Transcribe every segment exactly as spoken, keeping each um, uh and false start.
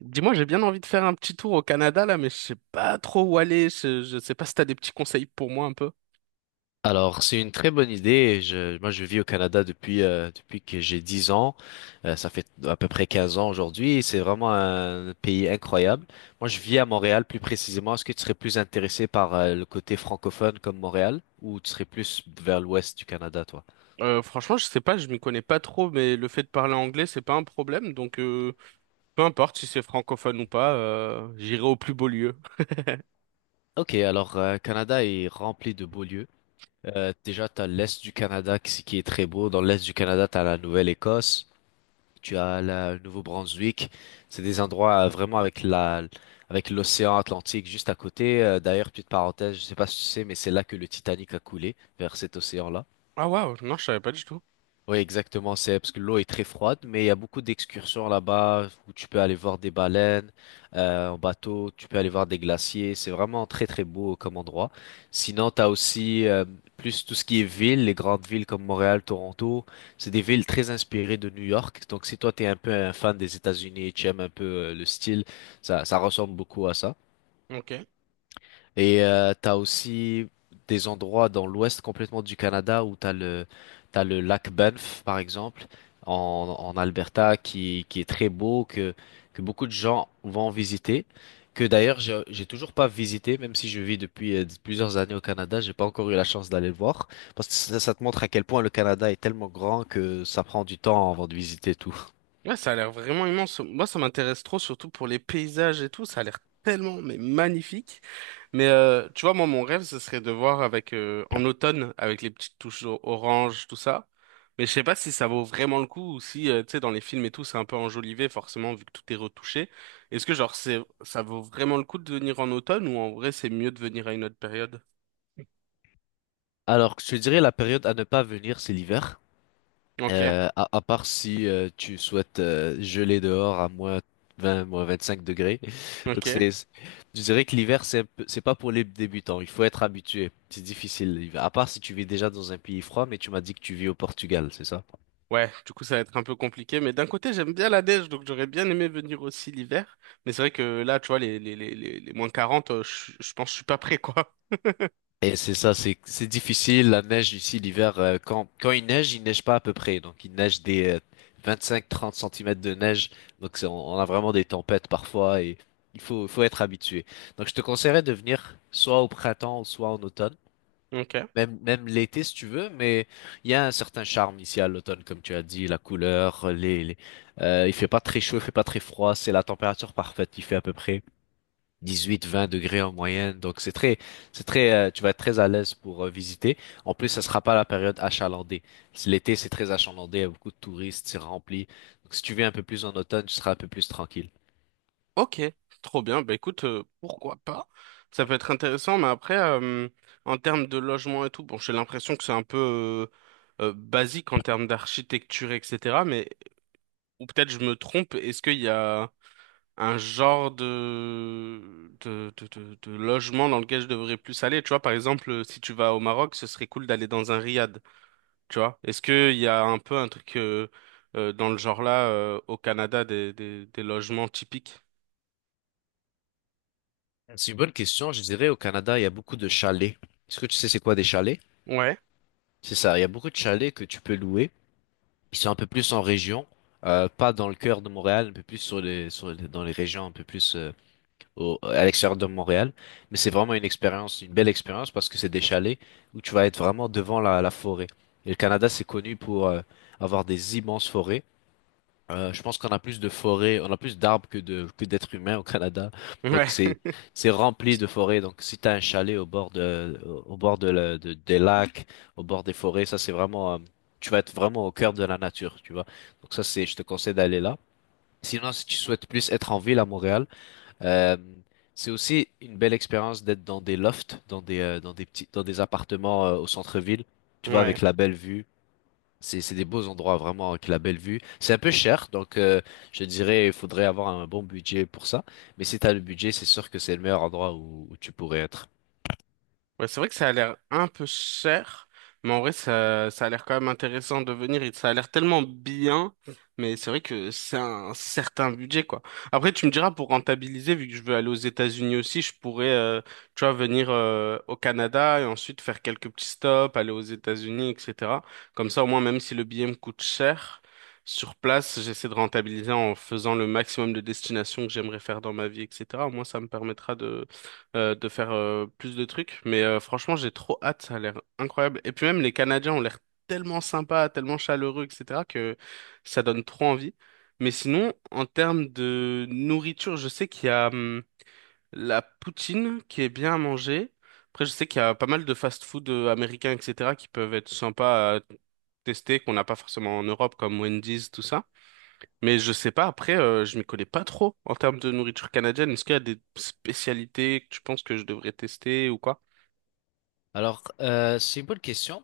Dis-moi, j'ai bien envie de faire un petit tour au Canada là, mais je sais pas trop où aller. Je, je sais pas si t'as des petits conseils pour moi un peu. Alors, c'est une très bonne idée. Je, moi, je vis au Canada depuis, euh, depuis que j'ai dix ans. Euh, ça fait à peu près quinze ans aujourd'hui. C'est vraiment un pays incroyable. Moi, je vis à Montréal plus précisément. Est-ce que tu serais plus intéressé par euh, le côté francophone comme Montréal ou tu serais plus vers l'ouest du Canada, toi? Euh, franchement, je sais pas, je m'y connais pas trop, mais le fait de parler anglais, c'est pas un problème. Donc, euh, peu importe si c'est francophone ou pas, euh, j'irai au plus beau lieu. Ok, alors, euh, Canada est rempli de beaux lieux. Euh, déjà, t'as l'est du Canada qui, qui est très beau. Dans l'est du Canada, t'as la Nouvelle-Écosse. Tu as la- le Nouveau-Brunswick. C'est des endroits euh, vraiment avec la, avec l'océan Atlantique juste à côté. Euh, d'ailleurs, petite parenthèse, je sais pas si tu sais, mais c'est là que le Titanic a coulé, vers cet océan-là. Ah waouh, non, je savais pas du tout. Oui, exactement, c'est parce que l'eau est très froide, mais il y a beaucoup d'excursions là-bas où tu peux aller voir des baleines euh, en bateau, tu peux aller voir des glaciers, c'est vraiment très très beau comme endroit. Sinon, t'as aussi euh, plus tout ce qui est ville, les grandes villes comme Montréal, Toronto, c'est des villes très inspirées de New York. Donc si toi t'es un peu un fan des États-Unis et tu aimes un peu euh, le style, ça ça ressemble beaucoup à ça. Ok. Et euh, t'as aussi des endroits dans l'ouest complètement du Canada où t'as le t'as le lac Banff par exemple en, en Alberta qui qui est très beau que que beaucoup de gens vont visiter, que d'ailleurs j'ai j'ai toujours pas visité même si je vis depuis euh, plusieurs années au Canada. J'ai pas encore eu la chance d'aller le voir parce que ça, ça te montre à quel point le Canada est tellement grand que ça prend du temps avant de visiter tout. Ouais, ça a l'air vraiment immense. Moi, ça m'intéresse trop, surtout pour les paysages et tout. Ça a l'air tellement, mais magnifique. Mais euh, tu vois, moi, mon rêve, ce serait de voir avec euh, en automne, avec les petites touches o- orange, tout ça. Mais je sais pas si ça vaut vraiment le coup ou si, euh, tu sais, dans les films et tout, c'est un peu enjolivé, forcément, vu que tout est retouché. Est-ce que, genre, c'est, ça vaut vraiment le coup de venir en automne ou en vrai, c'est mieux de venir à une autre période? Alors je te dirais la période à ne pas venir c'est l'hiver. Ok, Euh, à, à part si euh, tu souhaites euh, geler dehors à moins vingt, moins vingt-cinq degrés. Donc ok. c'est, c'est- je dirais que l'hiver, c'est un peu- c'est pas pour les débutants. Il faut être habitué. C'est difficile l'hiver. À part si tu vis déjà dans un pays froid, mais tu m'as dit que tu vis au Portugal, c'est ça? Ouais, du coup, ça va être un peu compliqué, mais d'un côté, j'aime bien la neige, donc j'aurais bien aimé venir aussi l'hiver. Mais c'est vrai que là, tu vois, les, les, les, les, les moins quarante euh, je, je pense que je suis pas prêt, quoi. Et c'est ça, c'est c'est difficile. La neige ici l'hiver, euh, quand quand il neige, il neige pas à peu près. Donc il neige des vingt-cinq trente centimètres de neige. Donc c'est- on, on a vraiment des tempêtes parfois et il faut faut être habitué. Donc je te conseillerais de venir soit au printemps, soit en automne, Ok. même même l'été si tu veux. Mais il y a un certain charme ici à l'automne, comme tu as dit, la couleur, les, les euh, il fait pas très chaud, il fait pas très froid, c'est la température parfaite. Il fait à peu près dix-huit vingt degrés en moyenne. Donc c'est très, c'est très, euh, tu vas être très à l'aise pour euh, visiter. En plus, ça sera pas la période achalandée. C'est- L'été, c'est très achalandé, il y a beaucoup de touristes, c'est rempli. Donc si tu viens un peu plus en automne, tu seras un peu plus tranquille. Ok, trop bien. Bah écoute, euh, pourquoi pas? Ça peut être intéressant, mais après, euh, en termes de logement et tout, bon, j'ai l'impression que c'est un peu euh, euh, basique en termes d'architecture, et cetera. Mais, ou peut-être je me trompe, est-ce qu'il y a un genre de, de, de, de, de logement dans lequel je devrais plus aller. Tu vois, par exemple, si tu vas au Maroc, ce serait cool d'aller dans un riad. Tu vois, est-ce qu'il y a un peu un truc euh, euh, dans le genre là euh, au Canada des, des, des logements typiques? C'est une bonne question. Je dirais au Canada, il y a beaucoup de chalets. Est-ce que tu sais c'est quoi des chalets? Ouais. C'est ça. Il y a beaucoup de chalets que tu peux louer. Ils sont un peu plus en région, euh, pas dans le cœur de Montréal, un peu plus sur les, sur les- dans les régions un peu plus euh, au- à l'extérieur de Montréal. Mais c'est vraiment une expérience, une belle expérience parce que c'est des chalets où tu vas être vraiment devant la, la forêt. Et le Canada, c'est connu pour euh, avoir des immenses forêts. Euh, je pense qu'on a plus de forêts, on a plus d'arbres que de que d'êtres humains au Canada. Ouais. Donc c'est c'est rempli de forêts. Donc si t'as un chalet au bord de au bord de, la- de- des lacs, au bord des forêts, ça c'est vraiment euh, tu vas être vraiment au cœur de la nature, tu vois. Donc ça c'est, je te conseille d'aller là. Sinon si tu souhaites plus être en ville à Montréal, euh, c'est aussi une belle expérience d'être dans des lofts, dans des, euh, dans des petits, dans des appartements euh, au centre-ville. Tu vois, avec Ouais. la belle vue. C'est, c'est des beaux endroits vraiment avec la belle vue. C'est un peu cher, donc euh, je dirais il faudrait avoir un bon budget pour ça. Mais si t'as le budget, c'est sûr que c'est le meilleur endroit où, où tu pourrais être. Ouais, c'est vrai que ça a l'air un peu cher, mais en vrai, ça, ça a l'air quand même intéressant de venir. Et ça a l'air tellement bien, mais c'est vrai que c'est un certain budget, quoi. Après, tu me diras, pour rentabiliser, vu que je veux aller aux États-Unis aussi, je pourrais, euh, tu vois, venir euh, au Canada et ensuite faire quelques petits stops, aller aux États-Unis, et cetera. Comme ça, au moins, même si le billet me coûte cher, sur place, j'essaie de rentabiliser en faisant le maximum de destinations que j'aimerais faire dans ma vie, et cetera. Au moins, ça me permettra euh, de faire euh, plus de trucs. Mais euh, franchement, j'ai trop hâte, ça a l'air incroyable. Et puis même les Canadiens ont l'air tellement sympas, tellement chaleureux, et cetera, que ça donne trop envie. Mais sinon, en termes de nourriture, je sais qu'il y a hum, la poutine qui est bien à manger. Après, je sais qu'il y a pas mal de fast-food euh, américains, et cetera, qui peuvent être sympas à tester, qu'on n'a pas forcément en Europe, comme Wendy's, tout ça. Mais je sais pas, après, euh, je m'y connais pas trop en termes de nourriture canadienne. Est-ce qu'il y a des spécialités que tu penses que je devrais tester ou quoi? Alors, euh, c'est une bonne question.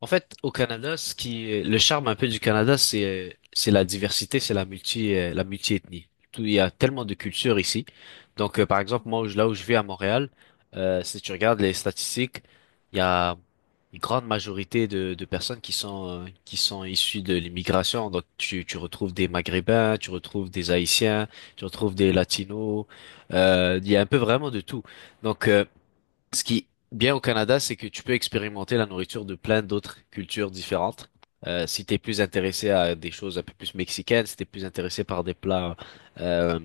En fait, au Canada, ce qui, le charme un peu du Canada, c'est, c'est la diversité, c'est la multi, euh, la multi-ethnie. Tout, il y a tellement de cultures ici. Donc, euh, par exemple, moi, où je- là où je vis à Montréal, euh, si tu regardes les statistiques, il y a une grande majorité de, de personnes qui sont, euh, qui sont issues de l'immigration. Donc, tu, tu retrouves des Maghrébins, tu retrouves des Haïtiens, tu retrouves des Latinos. Euh, il y a un peu vraiment de tout. Donc, euh, Ce qui est bien au Canada, c'est que tu peux expérimenter la nourriture de plein d'autres cultures différentes. Euh, si t'es plus intéressé à des choses un peu plus mexicaines, si t'es plus intéressé par des plats, euh,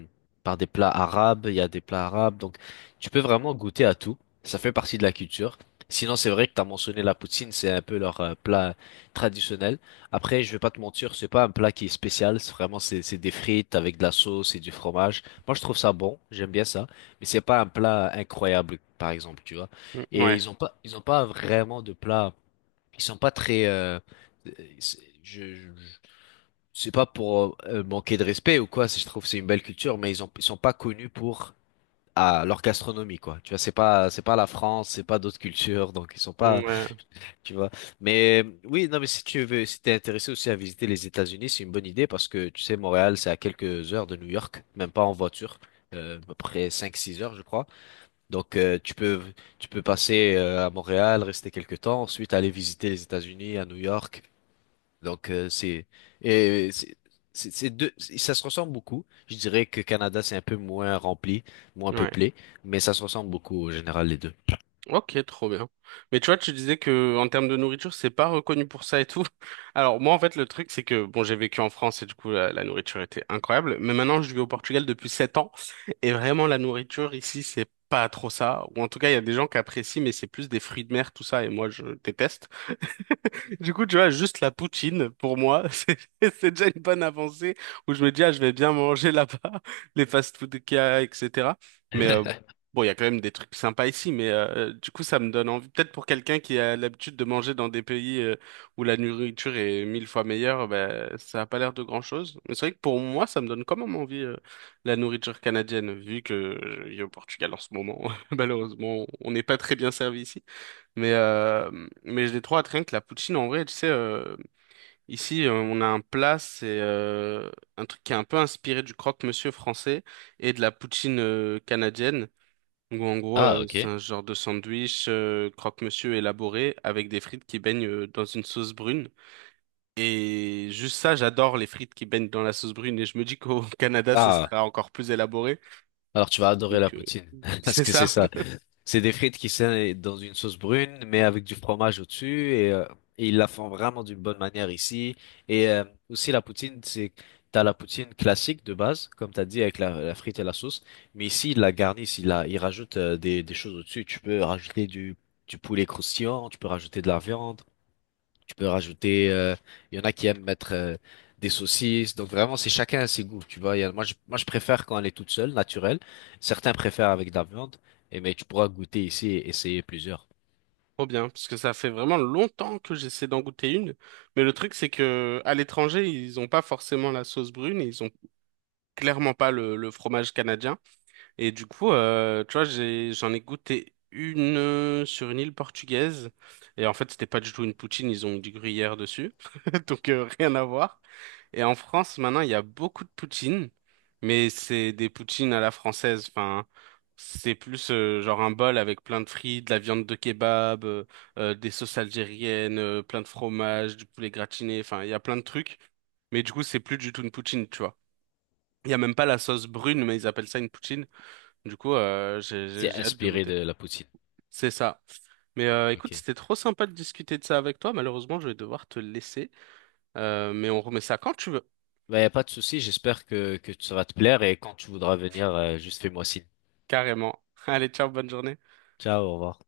par des plats arabes, il y a des plats arabes. Donc, tu peux vraiment goûter à tout. Ça fait partie de la culture. Sinon, c'est vrai que t'as mentionné la poutine, c'est un peu leur euh, plat traditionnel. Après, je vais pas te mentir, c'est pas un plat qui est spécial. C'est vraiment, c'est c'est des frites avec de la sauce et du fromage. Moi, je trouve ça bon. J'aime bien ça. Mais c'est pas un plat incroyable, par exemple, tu vois. Mm, Et ouais. ils ont pas, ils ont pas vraiment de plat. Ils sont pas très. euh, euh, c'est- je, je- je- c'est pas pour euh, manquer de respect ou quoi. c'est- Je trouve que c'est une belle culture, mais ils ont, ils sont pas connus pour ah, leur gastronomie, quoi. Tu vois, c'est pas, c'est pas la France, c'est pas d'autres cultures, donc ils sont Mmh, pas, ouais, tu vois. Mais euh, oui, non, mais si tu veux, si t'es intéressé aussi à visiter les États-Unis, c'est une bonne idée parce que tu sais, Montréal, c'est à quelques heures de New York, même pas en voiture, euh, à peu près cinq six heures, je crois. Donc, euh, tu peux, tu peux passer euh, à Montréal, rester quelques temps, ensuite aller visiter les États-Unis, à New York. Donc, euh, c'est, et c'est, c'est c'est deux, c'est- ça se ressemble beaucoup. Je dirais que Canada, c'est un peu moins rempli, moins ouais. peuplé, mais ça se ressemble beaucoup au général, les deux. Ok, trop bien. Mais tu vois, tu disais que en termes de nourriture, c'est pas reconnu pour ça et tout. Alors moi, en fait, le truc, c'est que bon, j'ai vécu en France et du coup, la, la nourriture était incroyable. Mais maintenant, je vis au Portugal depuis sept ans et vraiment, la nourriture ici, c'est pas trop ça. Ou en tout cas, il y a des gens qui apprécient, mais c'est plus des fruits de mer, tout ça. Et moi, je déteste. Du coup, tu vois, juste la poutine, pour moi, c'est c'est déjà une bonne avancée où je me dis, ah, je vais bien manger là-bas, les fast-food qu'il y a, et cetera. Mais euh, bon, il y a quand même des trucs sympas ici, mais euh, du coup, ça me donne envie. Peut-être pour quelqu'un qui a l'habitude de manger dans des pays euh, où la nourriture est mille fois meilleure, ben, ça a pas l'air de grand-chose. Mais c'est vrai que pour moi, ça me donne quand même envie euh, la nourriture canadienne, vu que je vis au Portugal en ce moment. Malheureusement, on n'est pas très bien servi ici. Mais, euh, mais je l'ai trop rien que la poutine, en vrai, tu sais, euh, ici, euh, on a un plat, c'est euh, un truc qui est un peu inspiré du croque-monsieur français et de la poutine euh, canadienne. Donc, en gros, Ah, euh, c'est ok. un genre de sandwich euh, croque-monsieur élaboré avec des frites qui baignent euh, dans une sauce brune. Et juste ça, j'adore les frites qui baignent dans la sauce brune et je me dis qu'au Canada, ce Ah, sera encore plus élaboré. alors tu vas adorer la Donc, euh, poutine, parce c'est que c'est ça. ça. C'est des frites qui sont dans une sauce brune, mais avec du fromage au-dessus, et, euh, et ils la font vraiment d'une bonne manière ici. Et euh, aussi la poutine, c'est t'as la poutine classique de base, comme t'as dit avec la, la frite et la sauce, mais ici ils la garnissent, ils la, ils rajoutent euh, des, des choses au-dessus. Tu peux rajouter du du poulet croustillant, tu peux rajouter de la viande. Tu peux rajouter, euh, il y en a qui aiment mettre euh, des saucisses. Donc vraiment, c'est chacun à ses goûts, tu vois. Il y a- moi, je, moi, je préfère quand elle est toute seule, naturelle. Certains préfèrent avec de la viande. Et mais tu pourras goûter ici et essayer plusieurs. Trop bien, parce que ça fait vraiment longtemps que j'essaie d'en goûter une. Mais le truc, c'est que à l'étranger, ils ont pas forcément la sauce brune et ils ont clairement pas le, le fromage canadien. Et du coup, euh, tu vois, j'ai, j'en ai goûté une euh, sur une île portugaise. Et en fait, c'était pas du tout une poutine, ils ont mis du gruyère dessus. Donc, euh, rien à voir. Et en France, maintenant, il y a beaucoup de poutines, mais c'est des poutines à la française. Enfin, c'est plus euh, genre un bol avec plein de frites, de la viande de kebab, euh, euh, des sauces algériennes, euh, plein de fromage, du poulet gratiné. Enfin, il y a plein de trucs. Mais du coup, c'est plus du tout une poutine, tu vois. Il y a même pas la sauce brune, mais ils appellent ça une poutine. Du coup, euh, j'ai j'ai- C'est j'ai hâte de inspiré de goûter. la poutine. C'est ça. Mais euh, Ok. écoute, c'était trop sympa de discuter de ça avec toi. Malheureusement, je vais devoir te laisser. Euh, mais on remet ça quand tu veux. Bah, y a pas de souci. J'espère que, que ça va te plaire. Et quand tu voudras venir, euh, juste fais-moi signe. Carrément. Allez, ciao, bonne journée. Ciao, au revoir.